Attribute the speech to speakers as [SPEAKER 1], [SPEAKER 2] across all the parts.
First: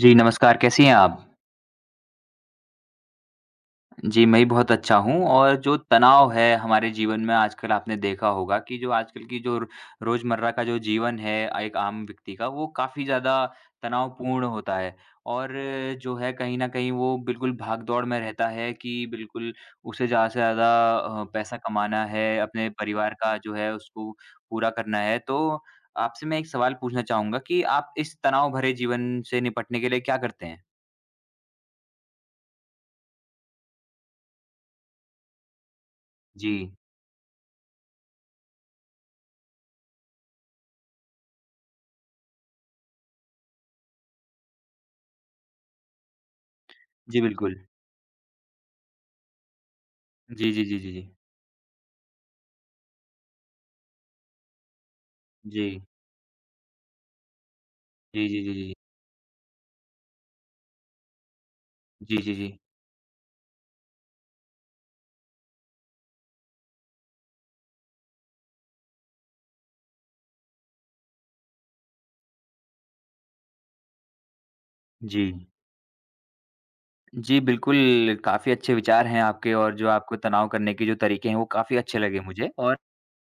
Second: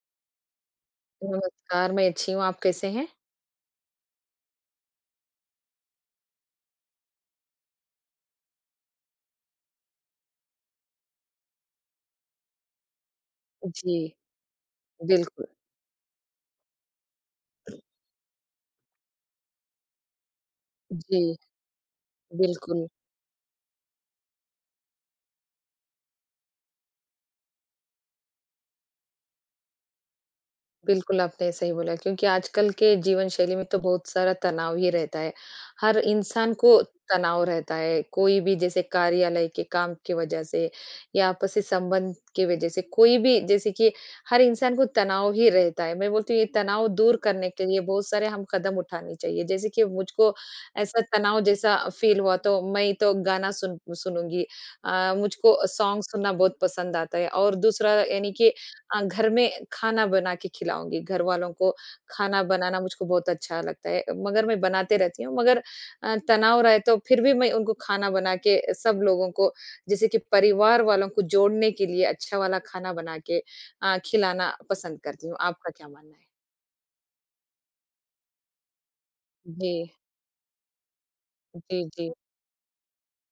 [SPEAKER 1] जी, नमस्कार, कैसी हैं आप?
[SPEAKER 2] नमस्कार, मैं अच्छी हूँ, आप कैसे हैं?
[SPEAKER 1] जी, मैं भी बहुत अच्छा हूँ और जो तनाव है हमारे जीवन में आजकल आपने देखा होगा कि जो आजकल की जो र रोज़मर्रा का जो जीवन है एक आम व्यक्ति का, वो काफ़ी ज़्यादा
[SPEAKER 2] जी,
[SPEAKER 1] तनावपूर्ण होता है।
[SPEAKER 2] बिल्कुल,
[SPEAKER 1] और जो है कहीं न कहीं वो बिल्कुल भाग-दौड़ में रहता है कि बिल्कुल उसे ज़्यादा से ज़्यादा
[SPEAKER 2] जी,
[SPEAKER 1] पैसा कमाना है, अपने
[SPEAKER 2] बिल्कुल।
[SPEAKER 1] परिवार का जो है उसको पूरा करना है। तो आपसे मैं एक सवाल पूछना चाहूँगा कि आप इस तनाव भरे जीवन से निपटने के लिए क्या करते हैं?
[SPEAKER 2] बिल्कुल, आपने सही बोला क्योंकि आजकल के जीवन शैली में तो बहुत सारा तनाव ही रहता है। हर
[SPEAKER 1] जी।
[SPEAKER 2] इंसान को तनाव रहता है, कोई भी जैसे कार्यालय के काम की वजह से या आपसी संबंध की वजह से कोई भी जैसे कि हर इंसान को तनाव ही रहता है। मैं बोलती हूँ ये तनाव दूर
[SPEAKER 1] जी,
[SPEAKER 2] करने
[SPEAKER 1] बिल्कुल।
[SPEAKER 2] के लिए बहुत सारे हम कदम उठाने चाहिए। जैसे कि मुझको
[SPEAKER 1] जी, जी, जी, जी,
[SPEAKER 2] ऐसा
[SPEAKER 1] जी।
[SPEAKER 2] तनाव जैसा फ़ील हुआ तो मैं तो गाना सुन सुनूँगी। मुझको
[SPEAKER 1] जी।
[SPEAKER 2] सॉन्ग सुनना बहुत पसंद आता है और दूसरा
[SPEAKER 1] जी,
[SPEAKER 2] यानी
[SPEAKER 1] जी,
[SPEAKER 2] कि
[SPEAKER 1] जी, जी,
[SPEAKER 2] घर में खाना बना के खिलाऊँगी, घरवालों को
[SPEAKER 1] जी, जी,
[SPEAKER 2] खाना
[SPEAKER 1] जी।
[SPEAKER 2] बनाना मुझको बहुत अच्छा लगता है, मगर मैं बनाते रहती हूँ मगर तनाव रहे तो फिर भी मैं उनको खाना बना के सब लोगों को जैसे कि परिवार वालों को जोड़ने के लिए अच्छा वाला खाना बना के खिलाना पसंद
[SPEAKER 1] जी।
[SPEAKER 2] करती हूँ। आपका क्या मानना है?
[SPEAKER 1] जी, बिल्कुल, काफ़ी अच्छे विचार हैं आपके
[SPEAKER 2] जी,
[SPEAKER 1] और जो आपको तनाव करने के जो तरीके हैं, वो काफ़ी
[SPEAKER 2] जी,
[SPEAKER 1] अच्छे
[SPEAKER 2] जी।
[SPEAKER 1] लगे मुझे। और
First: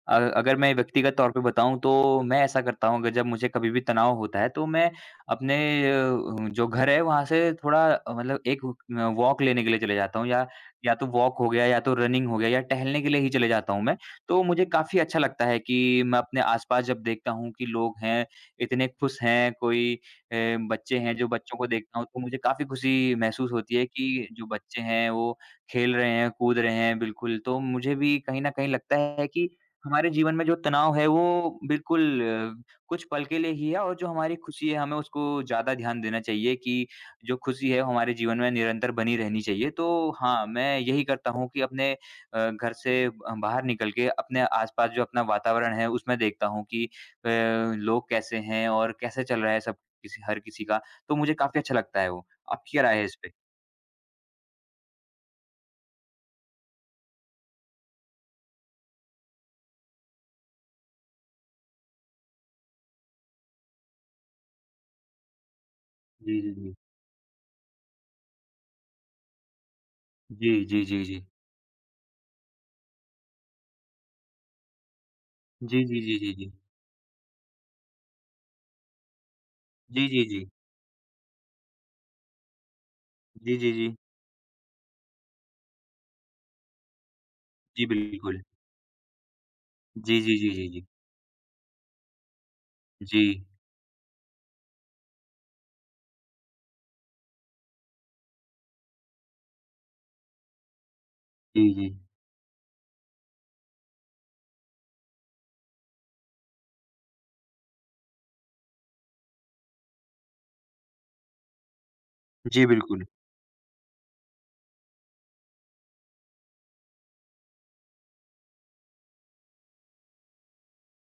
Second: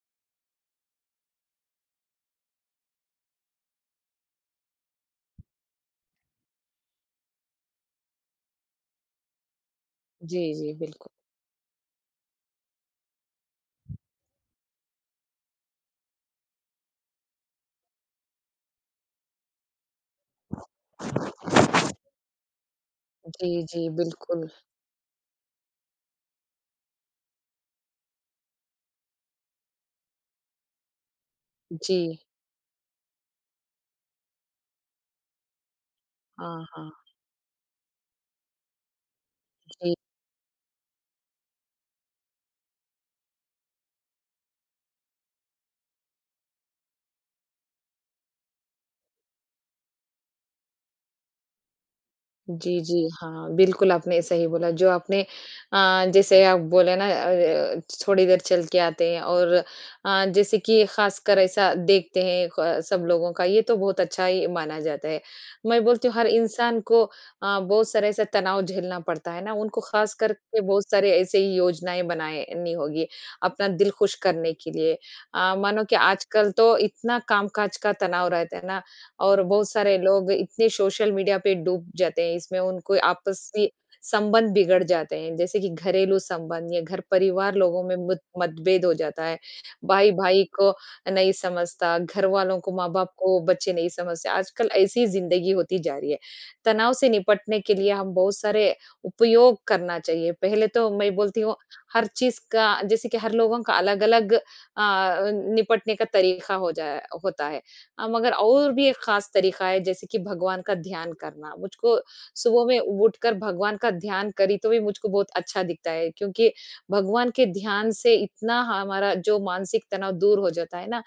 [SPEAKER 1] अगर मैं व्यक्तिगत तौर पे बताऊँ तो मैं ऐसा करता हूँ, अगर जब मुझे कभी भी तनाव होता है तो मैं अपने जो घर है वहाँ से थोड़ा मतलब एक वॉक लेने के लिए चले जाता हूँ, या
[SPEAKER 2] जी, जी,
[SPEAKER 1] या तो
[SPEAKER 2] बिल्कुल।
[SPEAKER 1] वॉक हो गया या तो रनिंग हो गया या टहलने के लिए ही चले जाता हूँ मैं। तो मुझे काफ़ी अच्छा लगता है कि मैं अपने आस-पास जब देखता हूँ कि लोग हैं, इतने खुश हैं, कोई बच्चे हैं, जो बच्चों को देखता हूँ तो मुझे काफ़ी खुशी महसूस
[SPEAKER 2] जी,
[SPEAKER 1] होती है
[SPEAKER 2] जी,
[SPEAKER 1] कि जो
[SPEAKER 2] बिल्कुल।
[SPEAKER 1] बच्चे हैं वो खेल रहे हैं, कूद रहे हैं बिल्कुल। तो मुझे भी कहीं न कहीं लगता है कि हमारे जीवन में जो तनाव है वो
[SPEAKER 2] जी।
[SPEAKER 1] बिल्कुल कुछ पल के लिए ही है, और जो हमारी खुशी है हमें उसको ज़्यादा ध्यान देना चाहिए
[SPEAKER 2] हाँ,
[SPEAKER 1] कि
[SPEAKER 2] हाँ।
[SPEAKER 1] जो खुशी है वो हमारे जीवन में निरंतर बनी रहनी चाहिए। तो
[SPEAKER 2] जी।
[SPEAKER 1] हाँ, मैं यही करता हूँ कि अपने घर से बाहर निकल के अपने आस-पास जो अपना वातावरण है उसमें देखता हूँ कि लोग कैसे हैं और कैसे चल रहा है सब किसी हर किसी का। तो मुझे काफ़ी अच्छा लगता है वो। आपकी
[SPEAKER 2] जी,
[SPEAKER 1] क्या राय है
[SPEAKER 2] जी।
[SPEAKER 1] इस पे?
[SPEAKER 2] हाँ, बिल्कुल आपने सही बोला जो आपने जैसे आप बोले ना थोड़ी देर चल के आते हैं और जैसे कि ख़ासकर ऐसा देखते हैं ख सब लोगों का ये तो बहुत अच्छा ही माना जाता है। मैं बोलती हूँ हर
[SPEAKER 1] जी, जी, जी।
[SPEAKER 2] इंसान को बहुत सारा ऐसा तनाव झेलना पड़ता है ना, उनको ख़ास
[SPEAKER 1] जी,
[SPEAKER 2] करके
[SPEAKER 1] जी,
[SPEAKER 2] बहुत
[SPEAKER 1] जी,
[SPEAKER 2] सारे
[SPEAKER 1] जी।
[SPEAKER 2] ऐसे ही योजनाएँ बनानी होगी, अपना दिल खुश करने के लिए। मानो
[SPEAKER 1] जी,
[SPEAKER 2] कि
[SPEAKER 1] जी, जी, जी,
[SPEAKER 2] आजकल
[SPEAKER 1] जी।
[SPEAKER 2] तो इतना कामकाज का तनाव रहता है ना और बहुत सारे
[SPEAKER 1] जी, जी,
[SPEAKER 2] लोग
[SPEAKER 1] जी।
[SPEAKER 2] इतने सोशल मीडिया पे डूब जाते हैं, इसमें उनको
[SPEAKER 1] जी,
[SPEAKER 2] आपसी
[SPEAKER 1] जी, जी।
[SPEAKER 2] संबंध बिगड़ जाते हैं। जैसे कि घरेलू संबंध या घर परिवार लोगों
[SPEAKER 1] जी,
[SPEAKER 2] में मुत
[SPEAKER 1] बिल्कुल।
[SPEAKER 2] मतभेद हो जाता है।
[SPEAKER 1] जी, जी,
[SPEAKER 2] भाई-भाई
[SPEAKER 1] जी, जी,
[SPEAKER 2] को
[SPEAKER 1] जी।
[SPEAKER 2] नहीं समझता, घर वालों को, माँ-बाप को
[SPEAKER 1] जी,
[SPEAKER 2] बच्चे नहीं समझते। आजकल ऐसी ही ज़िंदगी होती जा रही है। तनाव से निपटने के लिए हम बहुत सारे उपयोग करना चाहिए। पहले तो मैं बोलती हूँ
[SPEAKER 1] जी, जी।
[SPEAKER 2] हर चीज़ का जैसे कि हर लोगों का अलग-अलग निपटने का तरीका हो जाए होता है। मगर और भी एक खास तरीका है जैसे कि भगवान का ध्यान करना। मुझको सुबह
[SPEAKER 1] जी,
[SPEAKER 2] में
[SPEAKER 1] बिल्कुल।
[SPEAKER 2] उठकर भगवान का ध्यान करी तो भी मुझको बहुत अच्छा दिखता है क्योंकि भगवान के ध्यान से इतना हमारा जो मानसिक तनाव दूर हो जाता है ना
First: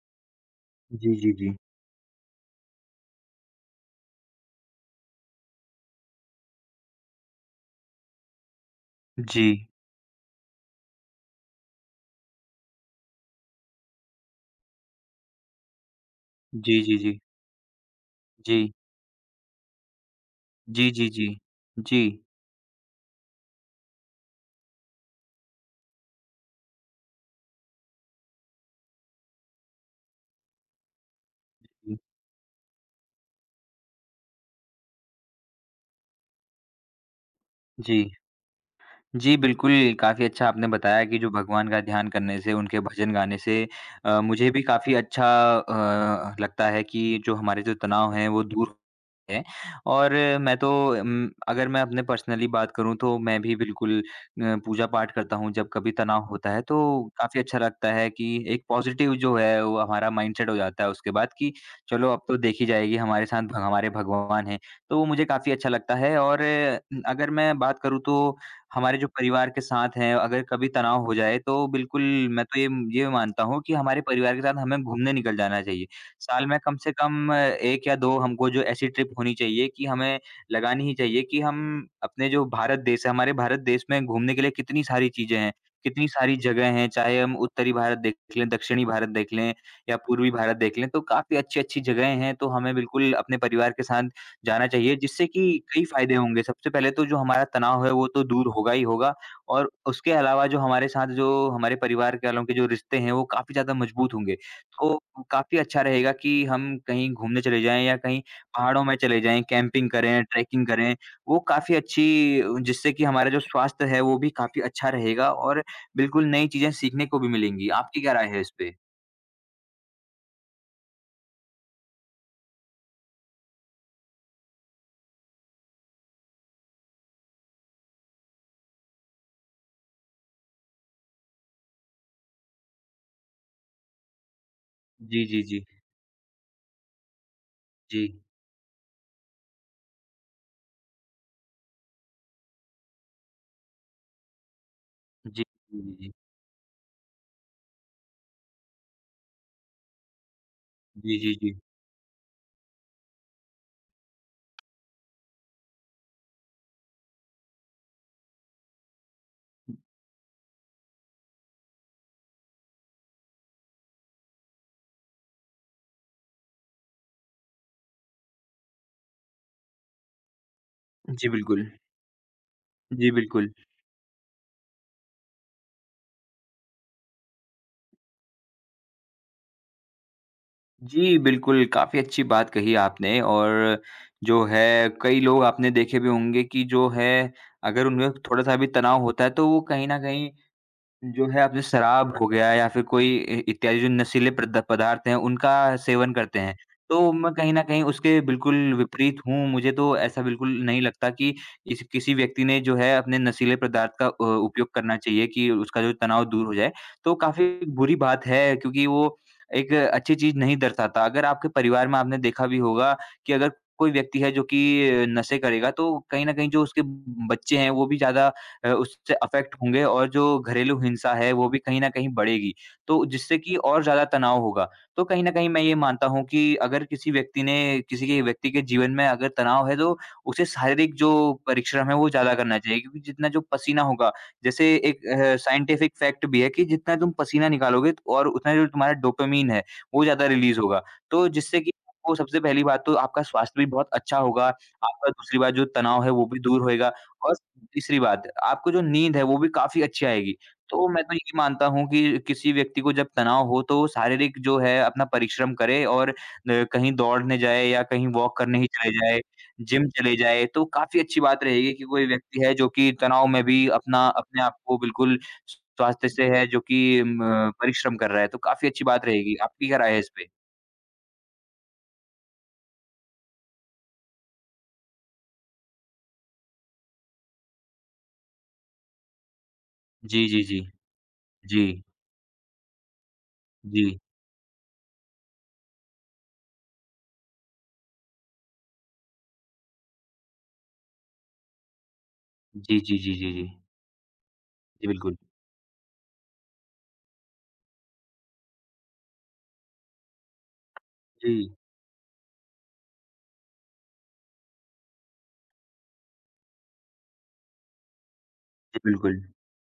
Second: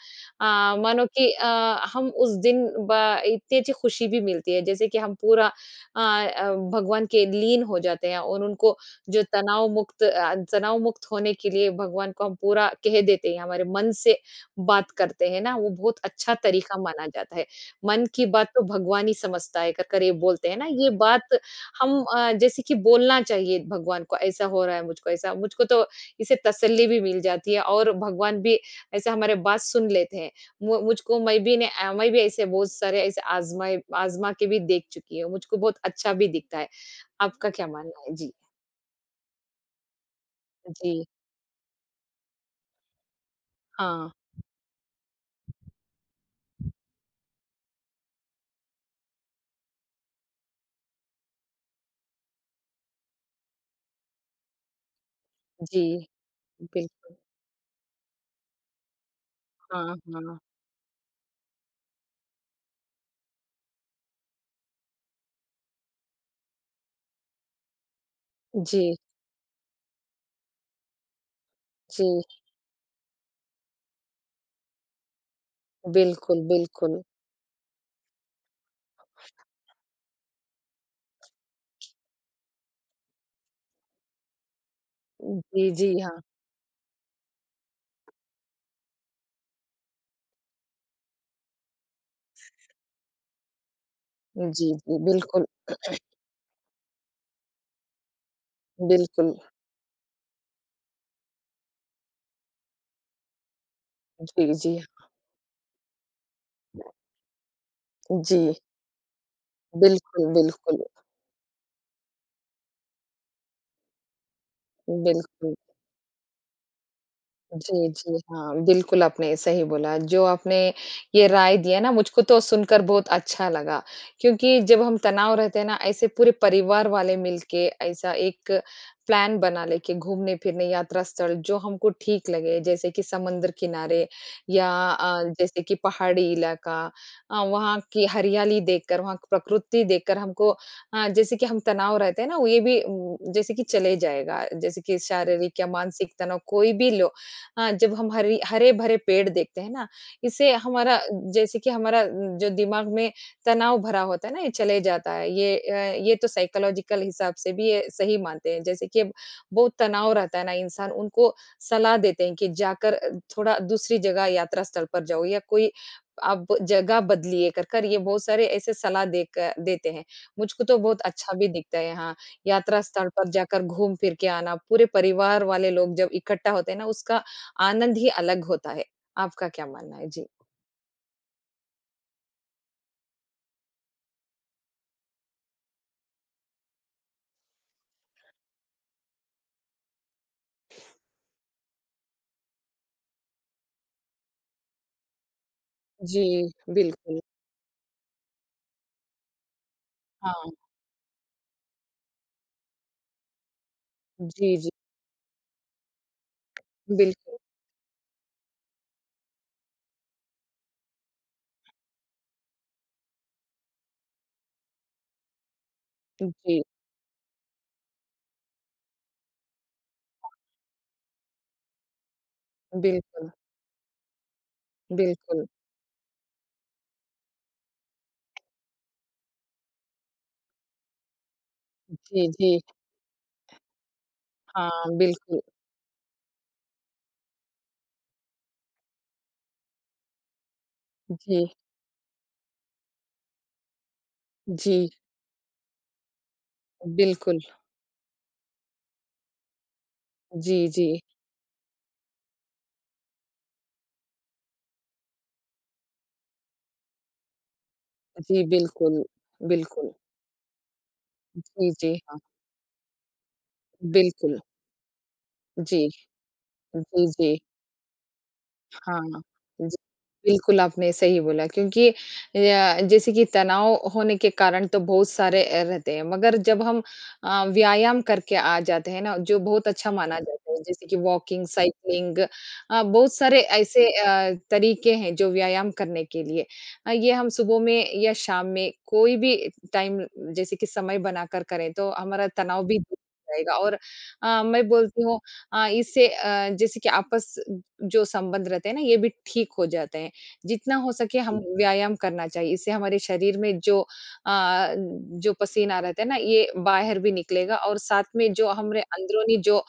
[SPEAKER 2] मानो
[SPEAKER 1] जी,
[SPEAKER 2] कि
[SPEAKER 1] जी, जी।
[SPEAKER 2] हम उस दिन ब इतनी अच्छी खुशी भी मिलती है जैसे कि हम पूरा भगवान के लीन हो जाते हैं और उनको जो
[SPEAKER 1] जी।
[SPEAKER 2] तनाव मुक्त होने के लिए भगवान को हम पूरा कह देते हैं, हमारे मन से बात करते हैं ना, वो बहुत अच्छा तरीका
[SPEAKER 1] जी, जी,
[SPEAKER 2] माना
[SPEAKER 1] जी।
[SPEAKER 2] जाता है। मन की बात
[SPEAKER 1] जी।
[SPEAKER 2] तो भगवान ही समझता है, कर कर ये बोलते हैं ना, ये
[SPEAKER 1] जी, जी, जी।
[SPEAKER 2] बात हम
[SPEAKER 1] जी।
[SPEAKER 2] जैसे कि बोलना चाहिए भगवान को, ऐसा हो रहा है मुझको, ऐसा मुझको तो इससे तसल्ली भी मिल जाती है और भगवान भी ऐसे हमारे बात सुन लेते हैं। मु मुझको
[SPEAKER 1] जी।
[SPEAKER 2] मैं भी ऐसे बहुत सारे ऐसे आज़मा के भी देख चुकी हूँ, मुझको बहुत अच्छा भी दिखता है। आपका क्या
[SPEAKER 1] जी।
[SPEAKER 2] मानना है? जी,
[SPEAKER 1] जी, बिल्कुल, काफ़ी अच्छा आपने
[SPEAKER 2] जी,
[SPEAKER 1] बताया कि जो भगवान का ध्यान करने से, उनके भजन गाने से
[SPEAKER 2] हाँ,
[SPEAKER 1] मुझे भी काफ़ी अच्छा लगता है कि जो हमारे जो तनाव हैं, वो दूर है। और मैं तो अगर मैं अपने पर्सनली बात करूँ तो मैं भी बिल्कुल पूजा-पाठ करता हूँ जब
[SPEAKER 2] जी,
[SPEAKER 1] कभी तनाव होता है,
[SPEAKER 2] बिल
[SPEAKER 1] तो काफ़ी अच्छा लगता है कि एक पॉज़िटिव जो है वो
[SPEAKER 2] हाँ,
[SPEAKER 1] हमारा
[SPEAKER 2] हाँ।
[SPEAKER 1] माइंडसेट हो जाता है उसके बाद कि चलो अब तो देखी जाएगी, हमारे साथ भ हमारे भगवान हैं। तो वो मुझे काफ़ी अच्छा लगता है। और अगर मैं बात करूँ तो
[SPEAKER 2] जी,
[SPEAKER 1] हमारे जो परिवार के साथ हैं, अगर कभी तनाव हो जाए तो बिल्कुल
[SPEAKER 2] जी,
[SPEAKER 1] मैं तो ये मानता हूँ कि हमारे परिवार के साथ हमें घूमने निकल जाना चाहिए।
[SPEAKER 2] बिल्कुल,
[SPEAKER 1] साल में कम से
[SPEAKER 2] बिल्कुल।
[SPEAKER 1] कम 1 या 2 हमको जो ऐसी ट्रिप होनी चाहिए कि हमें लगानी ही चाहिए कि हम अपने, जो भारत देश है, हमारे भारत देश में घूमने के लिए कितनी सारी चीज़ें हैं,
[SPEAKER 2] जी, जी,
[SPEAKER 1] कितनी
[SPEAKER 2] हाँ।
[SPEAKER 1] सारी जगह हैं। चाहे हम उत्तरी भारत देख लें, दक्षिणी भारत देख लें या पूर्वी भारत देख लें, तो काफ़ी अच्छी-अच्छी जगहें हैं। तो हमें बिल्कुल अपने परिवार के साथ
[SPEAKER 2] जी,
[SPEAKER 1] जाना चाहिए,
[SPEAKER 2] जी,
[SPEAKER 1] जिससे कि
[SPEAKER 2] बिल्कुल,
[SPEAKER 1] कई फ़ायदे होंगे। सबसे पहले तो जो हमारा तनाव है, वो तो दूर होगा ही होगा,
[SPEAKER 2] बिल्कुल।
[SPEAKER 1] और उसके अलावा जो हमारे परिवार के वालों के जो रिश्ते हैं, वो काफ़ी ज़्यादा मजबूत होंगे।
[SPEAKER 2] जी, जी,
[SPEAKER 1] तो
[SPEAKER 2] हाँ।
[SPEAKER 1] काफ़ी अच्छा रहेगा कि हम कहीं घूमने चले जाएँ या कहीं
[SPEAKER 2] जी।
[SPEAKER 1] पहाड़ों में चले जाएँ, कैंपिंग करें,
[SPEAKER 2] बिल्कुल,
[SPEAKER 1] ट्रैकिंग
[SPEAKER 2] बिल्कुल,
[SPEAKER 1] करें। वो काफ़ी अच्छी जिससे कि हमारा जो स्वास्थ्य है वो भी काफ़ी अच्छा रहेगा,
[SPEAKER 2] बिल्कुल।
[SPEAKER 1] और बिल्कुल नई चीज़ें सीखने को भी मिलेंगी।
[SPEAKER 2] जी,
[SPEAKER 1] आपकी क्या
[SPEAKER 2] जी,
[SPEAKER 1] राय है इस
[SPEAKER 2] हाँ,
[SPEAKER 1] पे?
[SPEAKER 2] बिल्कुल आपने सही बोला। जो आपने ये राय दिया ना मुझको तो सुनकर बहुत अच्छा लगा, क्योंकि जब हम तनाव रहते हैं ना ऐसे पूरे परिवार वाले मिलके ऐसा एक प्लान बना ले कि घूमने-फिरने यात्रा स्थल जो हमको ठीक लगे जैसे कि समुद्र किनारे या
[SPEAKER 1] जी, जी,
[SPEAKER 2] जैसे
[SPEAKER 1] जी।
[SPEAKER 2] कि पहाड़ी इलाका वहाँ
[SPEAKER 1] जी।
[SPEAKER 2] की हरियाली देखकर, वहाँ की प्रकृति देखकर हमको जैसे कि हम तनाव रहते हैं ना, वो ये भी जैसे कि चले जाएगा। जैसे कि
[SPEAKER 1] जी,
[SPEAKER 2] शारीरिक या
[SPEAKER 1] जी, जी।
[SPEAKER 2] मानसिक तनाव कोई भी लो हाँ, जब हम हरी हरे-भरे पेड़ देखते हैं ना, इससे हमारा
[SPEAKER 1] जी, जी,
[SPEAKER 2] जैसे
[SPEAKER 1] जी।
[SPEAKER 2] कि हमारा जो दिमाग में तनाव भरा होता है ना, ये चले जाता है। ये तो साइकोलॉजिकल हिसाब से भी ये सही मानते हैं। जैसे कि अब बहुत तनाव रहता है ना इंसान, उनको सलाह देते हैं कि जाकर थोड़ा दूसरी जगह यात्रा स्थल पर जाओ या कोई आप जगह बदलिए कर कर, ये बहुत सारे ऐसे सलाह देकर देते हैं। मुझको तो बहुत
[SPEAKER 1] जी,
[SPEAKER 2] अच्छा भी
[SPEAKER 1] बिल्कुल।
[SPEAKER 2] दिखता है हाँ, यात्रा स्थल
[SPEAKER 1] जी,
[SPEAKER 2] पर
[SPEAKER 1] बिल्कुल।
[SPEAKER 2] जाकर घूम-फिर के आना, पूरे परिवार वाले लोग जब इकट्ठा होते हैं ना, उसका आनंद ही अलग होता है। आपका क्या मानना है? जी।
[SPEAKER 1] जी, बिल्कुल, काफ़ी अच्छी बात कही आपने। और जो है कई लोग आपने देखे भी होंगे कि जो है, अगर उनमें थोड़ा-सा भी तनाव होता है तो वो कहीं न कहीं जो है आपने शराब हो गया या फिर कोई इ इत्यादि जो नशीले प्रद पदार्थ हैं, उनका सेवन
[SPEAKER 2] जी,
[SPEAKER 1] करते हैं। तो
[SPEAKER 2] बिल्कुल।
[SPEAKER 1] मैं कहीं न कहीं उसके बिल्कुल विपरीत हूँ, मुझे तो ऐसा बिल्कुल
[SPEAKER 2] हाँ।
[SPEAKER 1] नहीं लगता कि इस किसी व्यक्ति ने जो है अपने नशीले पदार्थ का
[SPEAKER 2] जी, जी,
[SPEAKER 1] उपयोग करना चाहिए कि उसका जो तनाव दूर हो जाए। तो
[SPEAKER 2] बिल्कुल।
[SPEAKER 1] काफ़ी बुरी बात है क्योंकि वो एक अच्छी चीज़ नहीं दर्शाता। अगर आपके परिवार में आपने देखा भी होगा कि अगर कोई व्यक्ति है जो कि नशे करेगा, तो कहीं न कहीं
[SPEAKER 2] जी,
[SPEAKER 1] जो उसके बच्चे हैं, वो भी ज़्यादा उससे अफ़ेक्ट होंगे, और जो घरेलू हिंसा है वो भी कहीं न कहीं बढ़ेगी, तो
[SPEAKER 2] बिल्कुल,
[SPEAKER 1] जिससे कि और ज़्यादा तनाव होगा। तो कहीं न
[SPEAKER 2] बिल्कुल।
[SPEAKER 1] कहीं मैं ये मानता हूँ कि अगर किसी के व्यक्ति के जीवन में अगर तनाव है तो उसे शारीरिक जो परिश्रम है वो
[SPEAKER 2] जी,
[SPEAKER 1] ज़्यादा
[SPEAKER 2] जी,
[SPEAKER 1] करना चाहिए, क्योंकि जितना जो पसीना होगा, जैसे
[SPEAKER 2] हाँ,
[SPEAKER 1] एक
[SPEAKER 2] बिल्कुल।
[SPEAKER 1] साइंटिफ़िक फ़ैक्ट भी है कि जितना तुम पसीना निकालोगे और उतना जो तुम्हारा डोपामाइन है वो ज़्यादा रिलीज़ होगा। तो
[SPEAKER 2] जी,
[SPEAKER 1] जिससे कि आपको सबसे पहली बात तो आपका स्वास्थ्य भी बहुत अच्छा होगा,
[SPEAKER 2] जी,
[SPEAKER 1] आपका दूसरी बात जो तनाव है वो भी दूर होएगा, और
[SPEAKER 2] बिल्कुल।
[SPEAKER 1] तीसरी बात, आपको जो नींद है वो भी काफ़ी अच्छी आएगी।
[SPEAKER 2] जी,
[SPEAKER 1] तो
[SPEAKER 2] जी,
[SPEAKER 1] मैं तो ये मानता हूँ कि किसी व्यक्ति को जब तनाव हो तो शारीरिक जो है अपना परिश्रम करे, और न कहीं दौड़ने जाए या कहीं वॉक
[SPEAKER 2] जी,
[SPEAKER 1] करने ही चले
[SPEAKER 2] बिल्कुल,
[SPEAKER 1] जाए, जिम
[SPEAKER 2] बिल्कुल।
[SPEAKER 1] चले जाए, तो काफ़ी अच्छी बात
[SPEAKER 2] जी,
[SPEAKER 1] रहेगी कि
[SPEAKER 2] जी,
[SPEAKER 1] कोई
[SPEAKER 2] हाँ,
[SPEAKER 1] व्यक्ति है जो कि तनाव में भी अपना
[SPEAKER 2] बिल्कुल।
[SPEAKER 1] अपने आप को बिल्कुल
[SPEAKER 2] जी,
[SPEAKER 1] स्वास्थ्य से है, जो कि
[SPEAKER 2] जी, जी।
[SPEAKER 1] म परिश्रम कर रहा है, तो काफ़ी अच्छी
[SPEAKER 2] हाँ,
[SPEAKER 1] बात रहेगी। आपकी
[SPEAKER 2] जी।
[SPEAKER 1] क्या राय है इस पे?
[SPEAKER 2] बिल्कुल, आपने सही बोला क्योंकि जैसे कि तनाव होने के कारण तो बहुत सारे रहते हैं, मगर जब हम व्यायाम करके आ जाते हैं ना, जो बहुत अच्छा माना
[SPEAKER 1] जी, जी,
[SPEAKER 2] जाता है,
[SPEAKER 1] जी।
[SPEAKER 2] जैसे कि वॉकिंग,
[SPEAKER 1] जी,
[SPEAKER 2] साइक्लिंग बहुत सारे ऐसे
[SPEAKER 1] जी।
[SPEAKER 2] तरीके हैं जो व्यायाम करने के लिए। ये हम सुबह में या शाम में कोई भी टाइम जैसे कि समय बनाकर करें, तो हमारा तनाव भी
[SPEAKER 1] जी,
[SPEAKER 2] दूर
[SPEAKER 1] जी, जी, जी, जी।
[SPEAKER 2] रहेगा और मैं
[SPEAKER 1] जी,
[SPEAKER 2] बोलती
[SPEAKER 1] बिल्कुल।
[SPEAKER 2] हूँ इससे जैसे कि आपस जो संबंध रहते हैं ना, ये भी ठीक हो जाते हैं। जितना हो सके
[SPEAKER 1] जी।
[SPEAKER 2] हम जी। व्यायाम करना चाहिए, इससे हमारे शरीर में जो जो पसीना रहता है ना, ये बाहर भी निकलेगा और साथ में जो हमारे
[SPEAKER 1] जी, बिल्कुल।
[SPEAKER 2] अंदरूनी जो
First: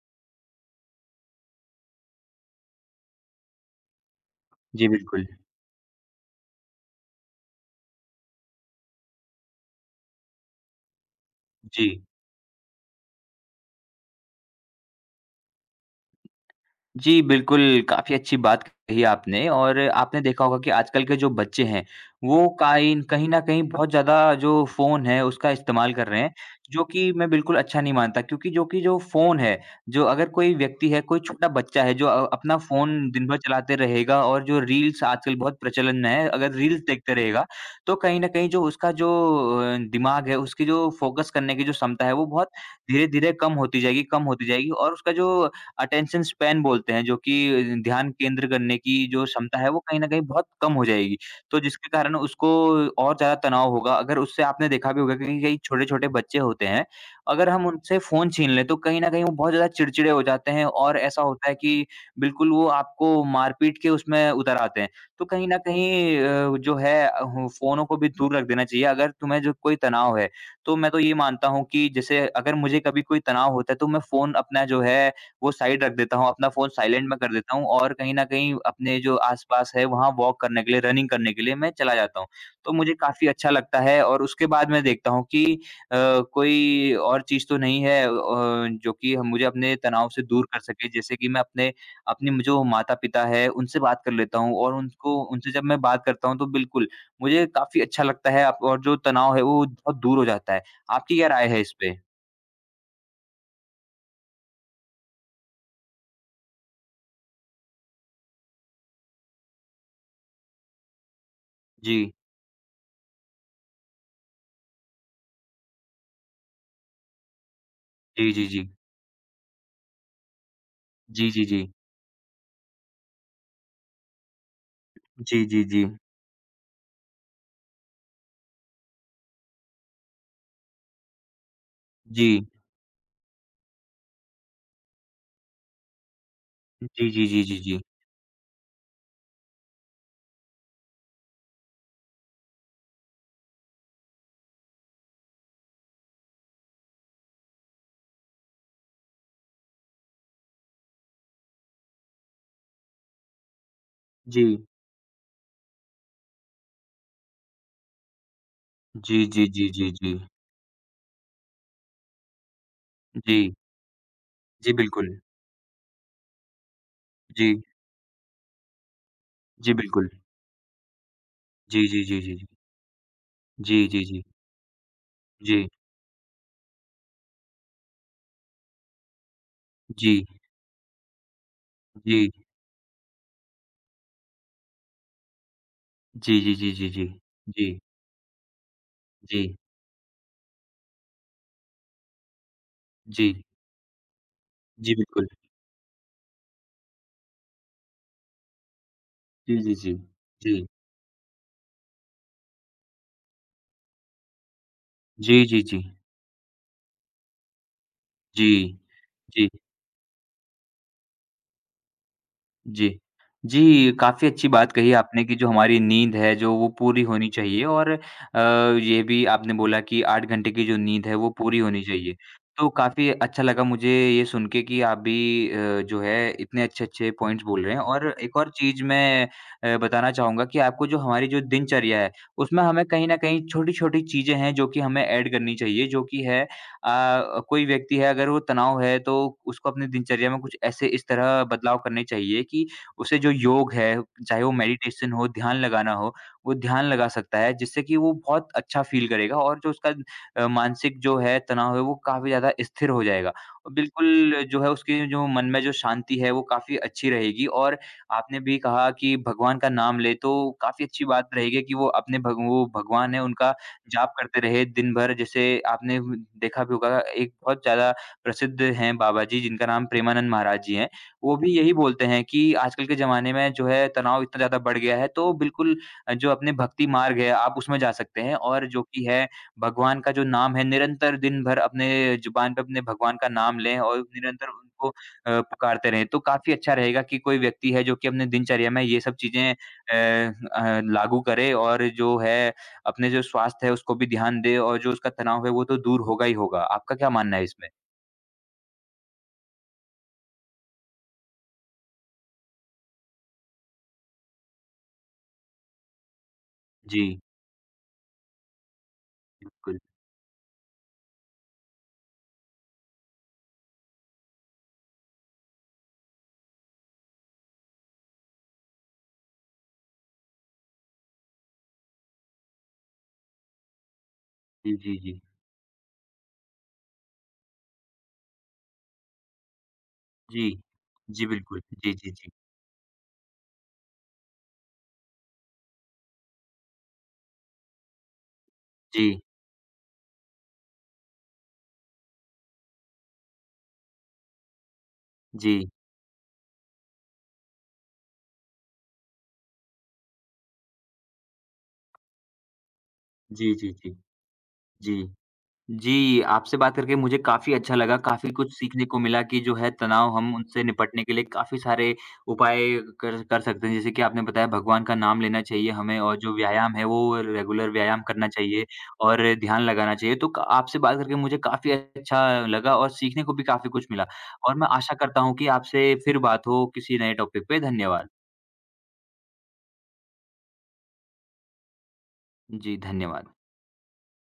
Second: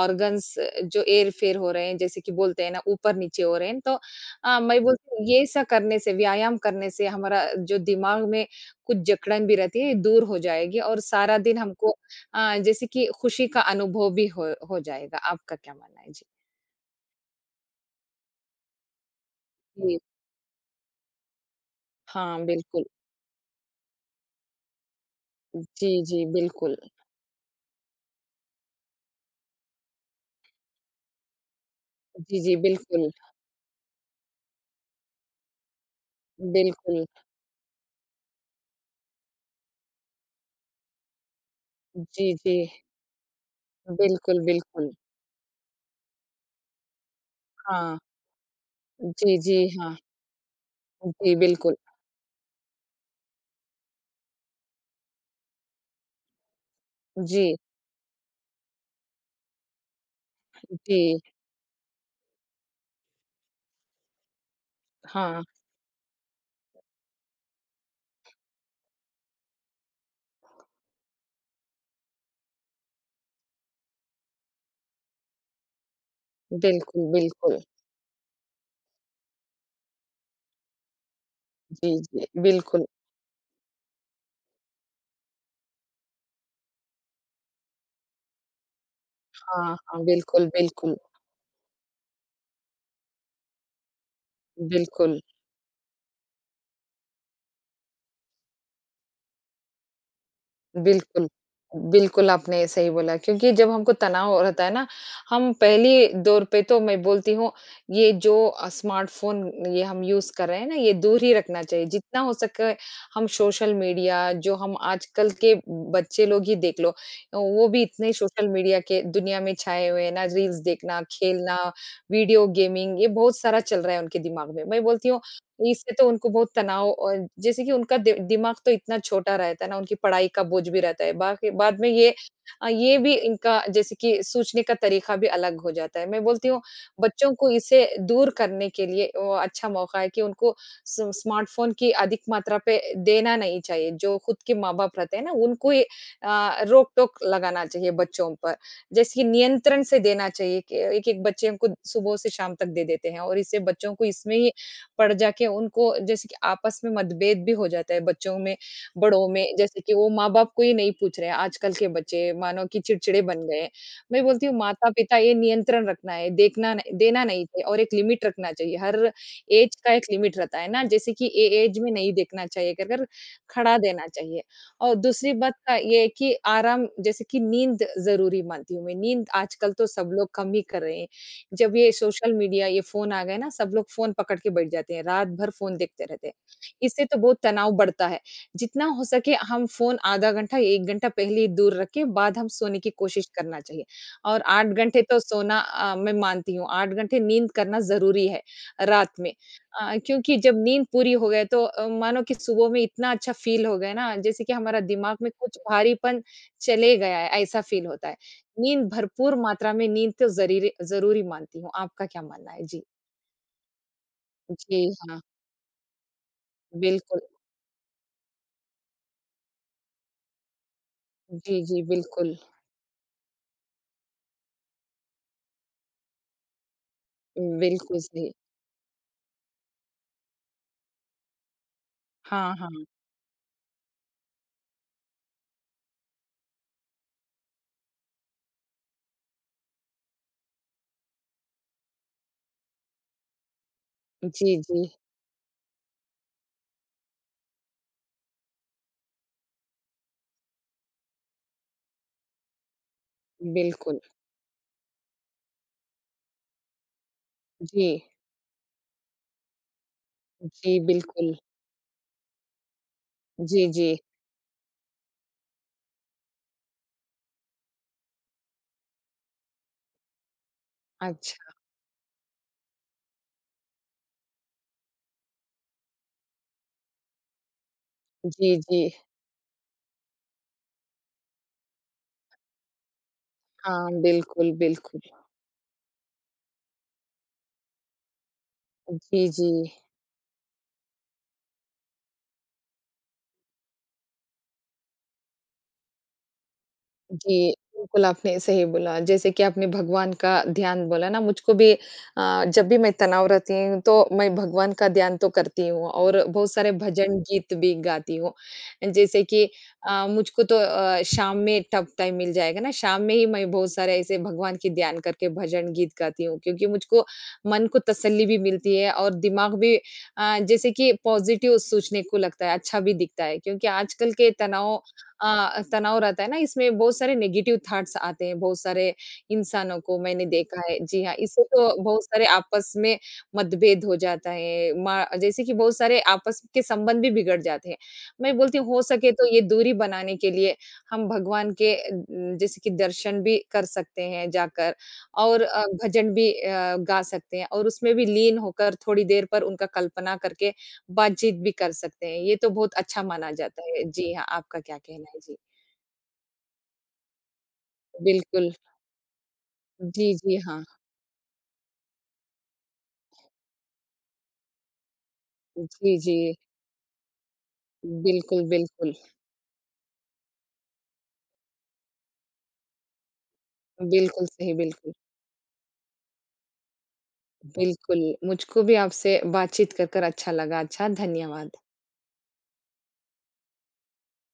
[SPEAKER 2] ऑर्गन्स जो हेर-फेर हो रहे हैं, जैसे कि बोलते हैं ना, ऊपर-नीचे हो रहे हैं, तो मैं
[SPEAKER 1] जी,
[SPEAKER 2] बोलती
[SPEAKER 1] बिल्कुल।
[SPEAKER 2] हूँ, ये सब करने से, व्यायाम करने से हमारा जो दिमाग में कुछ जकड़न भी रहती है, ये दूर हो जाएगी और सारा दिन
[SPEAKER 1] जी।
[SPEAKER 2] हमको जैसे कि खुशी का अनुभव भी हो जाएगा। आपका क्या मानना है?
[SPEAKER 1] जी, बिल्कुल, काफ़ी अच्छी बात कही आपने। और
[SPEAKER 2] जी।
[SPEAKER 1] आपने देखा होगा कि आजकल के जो बच्चे हैं,
[SPEAKER 2] हाँ,
[SPEAKER 1] वो
[SPEAKER 2] बिल्कुल।
[SPEAKER 1] काइन कहीं न कहीं बहुत ज़्यादा जो फ़ोन है, उसका
[SPEAKER 2] जी,
[SPEAKER 1] इस्तेमाल कर रहे
[SPEAKER 2] जी,
[SPEAKER 1] हैं,
[SPEAKER 2] बिल्कुल।
[SPEAKER 1] जो कि मैं बिल्कुल अच्छा नहीं मानता, क्योंकि जो कि जो फ़ोन है, जो अगर कोई व्यक्ति है, कोई छोटा बच्चा है जो
[SPEAKER 2] जी, जी,
[SPEAKER 1] अपना
[SPEAKER 2] बिल्कुल,
[SPEAKER 1] फ़ोन दिन भर चलाते रहेगा, और जो रील्स आजकल बहुत प्रचलन में है, अगर रील्स
[SPEAKER 2] बिल्कुल।
[SPEAKER 1] देखते रहेगा, तो कहीं न कहीं जो उसका जो दिमाग है, उसकी जो फ़ोकस करने की जो क्षमता है, वो
[SPEAKER 2] जी,
[SPEAKER 1] बहुत
[SPEAKER 2] जी,
[SPEAKER 1] धीरे-धीरे कम होती जाएगी, कम
[SPEAKER 2] बिल्कुल,
[SPEAKER 1] होती जाएगी,
[SPEAKER 2] बिल्कुल।
[SPEAKER 1] और उसका जो अटेंशन स्पैन बोलते हैं जो कि
[SPEAKER 2] हाँ,
[SPEAKER 1] ध्यान केंद्र करने की जो
[SPEAKER 2] जी, जी,
[SPEAKER 1] क्षमता है वो
[SPEAKER 2] हाँ।
[SPEAKER 1] कहीं न कहीं बहुत कम हो जाएगी।
[SPEAKER 2] जी,
[SPEAKER 1] तो
[SPEAKER 2] बिल्कुल।
[SPEAKER 1] जिसके कारण उसको और ज़्यादा तनाव होगा। अगर उससे आपने देखा भी होगा कि कई छोटे-छोटे बच्चे होते हैं, अगर
[SPEAKER 2] जी,
[SPEAKER 1] हम उनसे फ़ोन छीन लें तो कहीं न कहीं वो बहुत ज़्यादा चिड़चिड़े हो जाते हैं, और
[SPEAKER 2] जी,
[SPEAKER 1] ऐसा होता है कि बिल्कुल वो आपको मार-पीट के उसमें उतर आते हैं। तो
[SPEAKER 2] हाँ,
[SPEAKER 1] कहीं न कहीं जो है हो फ़ोनों को भी दूर रख देना चाहिए अगर तुम्हें जो कोई तनाव है। तो मैं तो ये मानता हूँ कि जैसे अगर मुझे कभी कोई तनाव होता है तो मैं फ़ोन अपना जो है वो साइड रख देता हूँ, अपना फ़ोन
[SPEAKER 2] बिल्कुल,
[SPEAKER 1] साइलेंट में कर देता
[SPEAKER 2] बिल्कुल।
[SPEAKER 1] हूँ, और कहीं न कहीं अपने जो आस-पास है वहाँ वॉक करने के लिए, रनिंग करने के लिए मैं
[SPEAKER 2] जी,
[SPEAKER 1] चला जाता
[SPEAKER 2] जी,
[SPEAKER 1] हूँ। तो
[SPEAKER 2] बिल्कुल।
[SPEAKER 1] मुझे काफ़ी अच्छा लगता है। और उसके बाद मैं देखता हूँ कि अ, कोई और चीज़ तो नहीं है जो कि मुझे
[SPEAKER 2] हाँ,
[SPEAKER 1] अपने
[SPEAKER 2] हाँ,
[SPEAKER 1] तनाव से
[SPEAKER 2] बिल्कुल,
[SPEAKER 1] दूर कर सके।
[SPEAKER 2] बिल्कुल,
[SPEAKER 1] जैसे कि मैं अपने अपने म जो माता-पिता हैं उनसे बात कर लेता हूँ, और उनको
[SPEAKER 2] बिल्कुल।
[SPEAKER 1] उनसे जब मैं बात करता हूँ तो बिल्कुल मुझे काफ़ी अच्छा लगता है आप, और जो तनाव है वो बहुत दूर हो जाता है। आपकी
[SPEAKER 2] बिल्कुल।
[SPEAKER 1] क्या राय है इस पे?
[SPEAKER 2] बिल्कुल, आपने सही बोला क्योंकि जब हमको तनाव हो रहता है ना, हम पहली दौर पे तो मैं बोलती हूँ ये जो स्मार्टफ़ोन ये हम यूज़ कर रहे हैं ना, ये दूर ही रखना चाहिए।
[SPEAKER 1] जी।
[SPEAKER 2] जितना हो सके हम सोशल मीडिया जो हम आजकल के बच्चे लोग ही देख लो, वो भी इतने
[SPEAKER 1] जी, जी,
[SPEAKER 2] सोशल
[SPEAKER 1] जी।
[SPEAKER 2] मीडिया के दुनिया में छाए हुए हैं ना, रील्स देखना,
[SPEAKER 1] जी, जी,
[SPEAKER 2] खेलना,
[SPEAKER 1] जी।
[SPEAKER 2] वीडियो गेमिंग ये बहुत सारा चल रहा है उनके दिमाग में। मैं बोलती हूँ
[SPEAKER 1] जी, जी, जी।
[SPEAKER 2] इससे तो उनको बहुत तनाव और जैसे कि उनका दि दिमाग तो इतना छोटा रहता है ना, उनकी पढ़ाई का बोझ भी रहता है। बाकी बाद में ये
[SPEAKER 1] जी।
[SPEAKER 2] अ, ये भी इनका जैसे कि सोचने का तरीका भी अलग हो जाता है। मैं बोलती हूँ,
[SPEAKER 1] जी, जी,
[SPEAKER 2] बच्चों
[SPEAKER 1] जी,
[SPEAKER 2] को
[SPEAKER 1] जी,
[SPEAKER 2] इसे
[SPEAKER 1] जी।
[SPEAKER 2] दूर करने के लिए वो अच्छा मौका है कि उनको स स्मार्टफ़ोन की अधिक मात्रा पे देना नहीं चाहिए। जो खुद के माँ-बाप रहते हैं ना, उनको ये रोक-टोक लगाना चाहिए बच्चों पर। जैसे कि नियंत्रण से देना चाहिए कि एक-एक बच्चे को सुबह से शाम तक दे देते हैं और इससे बच्चों को इसमें
[SPEAKER 1] जी।
[SPEAKER 2] ही पड़ जाके उनको जैसे कि आपस में मतभेद भी हो जाता है बच्चों में,
[SPEAKER 1] जी,
[SPEAKER 2] बड़ों में,
[SPEAKER 1] जी, जी,
[SPEAKER 2] जैसे
[SPEAKER 1] जी,
[SPEAKER 2] कि वो
[SPEAKER 1] जी।
[SPEAKER 2] माँ-बाप को ही नहीं पूछ रहे हैं, आजकल के बच्चे मानो कि चिड़चिड़े बन
[SPEAKER 1] जी।
[SPEAKER 2] गए हैं। मैं बोलती हूँ
[SPEAKER 1] जी, बिल्कुल।
[SPEAKER 2] माता-पिता ये नियंत्रण रखना है, देखना नहीं देना नहीं
[SPEAKER 1] जी।
[SPEAKER 2] चाहिए और एक लिमिट रखना चाहिए। हर ऐज
[SPEAKER 1] जी,
[SPEAKER 2] का एक
[SPEAKER 1] बिल्कुल।
[SPEAKER 2] लिमिट रहता है ना, जैसे कि ये ऐज
[SPEAKER 1] जी,
[SPEAKER 2] में
[SPEAKER 1] जी,
[SPEAKER 2] नहीं
[SPEAKER 1] जी, जी,
[SPEAKER 2] देखना
[SPEAKER 1] जी।
[SPEAKER 2] चाहिए कर कर खड़ा
[SPEAKER 1] जी, जी,
[SPEAKER 2] देना
[SPEAKER 1] जी।
[SPEAKER 2] चाहिए। और दूसरी बात
[SPEAKER 1] जी।
[SPEAKER 2] का ये है कि आराम जैसे कि नींद ज़रूरी मानती हूँ मैं, नींद आजकल तो सब
[SPEAKER 1] जी।
[SPEAKER 2] लोग कम ही कर रहे हैं। जब ये सोशल मीडिया, ये फ़ोन आ गए ना, सब लोग फ़ोन पकड़ के बैठ जाते हैं, रात भर फ़ोन देखते रहते हैं।
[SPEAKER 1] जी, जी, जी, जी,
[SPEAKER 2] इससे
[SPEAKER 1] जी।
[SPEAKER 2] तो बहुत तनाव
[SPEAKER 1] जी।
[SPEAKER 2] बढ़ता है। जितना हो सके
[SPEAKER 1] जी।
[SPEAKER 2] हम फ़ोन आधा घंटा, 1 घंटा पहले ही दूर रख के बाद हम सोने की कोशिश
[SPEAKER 1] जी।
[SPEAKER 2] करना चाहिए और 8
[SPEAKER 1] जी,
[SPEAKER 2] घंटे तो
[SPEAKER 1] बिल्कुल।
[SPEAKER 2] सोना मैं मानती हूँ, 8 घंटे नींद करना ज़रूरी है रात में।
[SPEAKER 1] जी, जी, जी।
[SPEAKER 2] क्योंकि जब
[SPEAKER 1] जी।
[SPEAKER 2] नींद पूरी हो गए तो मानो कि सुबह में इतना अच्छा फ़ील हो गया ना, जैसे कि हमारा दिमाग में
[SPEAKER 1] जी,
[SPEAKER 2] कुछ
[SPEAKER 1] जी, जी।
[SPEAKER 2] भारीपन चले गया है, ऐसा फ़ील होता है।
[SPEAKER 1] जी।
[SPEAKER 2] नींद भरपूर
[SPEAKER 1] जी।
[SPEAKER 2] मात्रा में नींद तो ज़रीरे ज़रूरी मानती हूँ। आपका क्या मानना है? जी।
[SPEAKER 1] जी। जी, काफ़ी अच्छी बात
[SPEAKER 2] जी,
[SPEAKER 1] कही
[SPEAKER 2] हाँ।
[SPEAKER 1] आपने कि जो हमारी नींद है, जो वो पूरी
[SPEAKER 2] बिल्कुल।
[SPEAKER 1] होनी चाहिए। और ये भी आपने बोला कि 8 घंटे की जो नींद है, वो पूरी
[SPEAKER 2] जी, जी,
[SPEAKER 1] होनी चाहिए।
[SPEAKER 2] बिल्कुल।
[SPEAKER 1] तो काफ़ी अच्छा लगा मुझे ये सुन के कि आप भी जो है इतने अच्छे-अच्छे पॉइंट्स बोल रहे हैं।
[SPEAKER 2] बिल्कुल
[SPEAKER 1] और
[SPEAKER 2] सही।
[SPEAKER 1] एक और चीज़ मैं बताना चाहूँगा कि आपको जो हमारी जो दिनचर्या है,
[SPEAKER 2] हाँ,
[SPEAKER 1] उसमें हमें
[SPEAKER 2] हाँ।
[SPEAKER 1] कहीं न कहीं छोटी-छोटी चीज़ें हैं, जो कि हमें ऐड करनी चाहिए, जो कि है कोई व्यक्ति है अगर वो तनाव है तो उसको अपनी दिनचर्या में कुछ ऐसे इस तरह बदलाव करने चाहिए कि उसे जो योग है, चाहे वो
[SPEAKER 2] जी, जी,
[SPEAKER 1] मेडिटेशन हो, ध्यान लगाना हो, वो ध्यान लगा सकता है, जिससे कि वो बहुत अच्छा फ़ील करेगा, और जो उसका मानसिक जो है तनाव है वो काफ़ी ज़्यादा स्थिर हो जाएगा। और
[SPEAKER 2] बिल्कुल।
[SPEAKER 1] बिल्कुल जो है उसके जो मन में जो शांति है वो काफ़ी अच्छी रहेगी। और
[SPEAKER 2] जी,
[SPEAKER 1] आपने भी कहा कि भगवान का नाम ले तो
[SPEAKER 2] जी,
[SPEAKER 1] काफ़ी अच्छी बात
[SPEAKER 2] बिल्कुल।
[SPEAKER 1] रहेगी कि वो अपने भग वो भगवान है उनका
[SPEAKER 2] जी, जी।
[SPEAKER 1] जाप करते रहे दिन भर। जैसे आपने व देखा भी होगा, एक बहुत ज़्यादा प्रसिद्ध हैं बाबा जी जिनका नाम प्रेमानंद महाराज जी हैं। वो भी
[SPEAKER 2] अच्छा।
[SPEAKER 1] यही बोलते हैं कि आजकल के ज़माने में जो है तनाव इतना ज़्यादा बढ़ गया है, तो बिल्कुल जो अपने भक्ति मार्ग है आप उसमें जा सकते हैं,
[SPEAKER 2] जी,
[SPEAKER 1] और
[SPEAKER 2] जी।
[SPEAKER 1] जो कि है भगवान का जो नाम है निरंतर दिन भर अपने ज़ुबान पे अपने भगवान का नाम लें
[SPEAKER 2] हाँ,
[SPEAKER 1] और निरंतर
[SPEAKER 2] बिल्कुल,
[SPEAKER 1] उनको
[SPEAKER 2] बिल्कुल।
[SPEAKER 1] पुकारते रहें। तो काफ़ी अच्छा रहेगा कि कोई व्यक्ति है जो कि अपने दिनचर्या में ये सब
[SPEAKER 2] जी, जी।
[SPEAKER 1] चीज़ें लागू करे, और जो है अपने जो स्वास्थ्य है उसको भी ध्यान दे, और जो उसका तनाव है वो तो दूर होगा ही होगा। आपका क्या मानना है
[SPEAKER 2] जी,
[SPEAKER 1] इसमें?
[SPEAKER 2] बिल्कुल आपने सही बोला। जैसे कि आपने भगवान का ध्यान बोला ना मुझको भी जब भी मैं तनाव रहती हूँ तो मैं भगवान का ध्यान तो करती हूँ और बहुत सारे
[SPEAKER 1] जी,
[SPEAKER 2] भजन गीत भी गाती हूँ। जैसे कि
[SPEAKER 1] बिल्कुल।
[SPEAKER 2] मुझको तो शाम में टफ टाइम मिल जाएगा ना, शाम में ही मैं बहुत सारे ऐसे भगवान की ध्यान करके भजन गीत गाती हूँ क्योंकि मुझको मन को तसल्ली भी मिलती है और दिमाग भी जैसे कि पॉज़िटिव सोचने को लगता है, अच्छा भी दिखता है क्योंकि आजकल के तनाव
[SPEAKER 1] जी, जी, जी।
[SPEAKER 2] अ, तनाव रहता है ना इसमें बहुत सारे नेगेटिव थॉट्स आते हैं बहुत सारे इंसानों को मैंने
[SPEAKER 1] जी।
[SPEAKER 2] देखा है। जी हाँ,
[SPEAKER 1] जी,
[SPEAKER 2] इससे
[SPEAKER 1] बिल्कुल।
[SPEAKER 2] तो
[SPEAKER 1] जी,
[SPEAKER 2] बहुत
[SPEAKER 1] जी,
[SPEAKER 2] सारे
[SPEAKER 1] जी।
[SPEAKER 2] आपस में मतभेद हो जाता है। मा जैसे कि बहुत सारे आपस के संबंध भी बिगड़ जाते हैं। मैं बोलती हूँ हो
[SPEAKER 1] जी।
[SPEAKER 2] सके तो ये दूरी बनाने के लिए हम भगवान के जैसे कि दर्शन भी कर सकते हैं जाकर और
[SPEAKER 1] जी।
[SPEAKER 2] भजन भी गा सकते हैं और उसमें भी लीन होकर थोड़ी देर पर उनका कल्पना करके बातचीत भी कर सकते हैं, ये तो बहुत अच्छा माना
[SPEAKER 1] जी,
[SPEAKER 2] जाता
[SPEAKER 1] जी,
[SPEAKER 2] है।
[SPEAKER 1] जी।
[SPEAKER 2] जी हाँ, आपका क्या
[SPEAKER 1] जी।
[SPEAKER 2] कहना है? जी,
[SPEAKER 1] जी, आपसे बात करके मुझे काफ़ी अच्छा लगा, काफ़ी
[SPEAKER 2] बिल्कुल।
[SPEAKER 1] कुछ सीखने को मिला कि जो है
[SPEAKER 2] जी,
[SPEAKER 1] तनाव हम
[SPEAKER 2] जी, हाँ।
[SPEAKER 1] उनसे निपटने के लिए काफ़ी सारे उपाय कर कर सकते हैं। जैसे कि आपने बताया भगवान का नाम लेना चाहिए
[SPEAKER 2] जी,
[SPEAKER 1] हमें, और
[SPEAKER 2] जी।
[SPEAKER 1] जो व्यायाम है वो रेगुलर व्यायाम करना
[SPEAKER 2] बिल्कुल,
[SPEAKER 1] चाहिए,
[SPEAKER 2] बिल्कुल।
[SPEAKER 1] और ध्यान लगाना चाहिए। तो क आपसे बात करके मुझे काफ़ी अच्छा लगा, और सीखने को भी काफ़ी कुछ मिला,
[SPEAKER 2] बिल्कुल सही,
[SPEAKER 1] और मैं
[SPEAKER 2] बिल्कुल।
[SPEAKER 1] आशा करता हूँ कि आपसे फिर बात हो किसी नए टॉपिक पे।
[SPEAKER 2] बिल्कुल,
[SPEAKER 1] धन्यवाद।
[SPEAKER 2] मुझको भी आपसे बातचीत कर अच्छा लगा। अच्छा, धन्यवाद।
[SPEAKER 1] जी, धन्यवाद।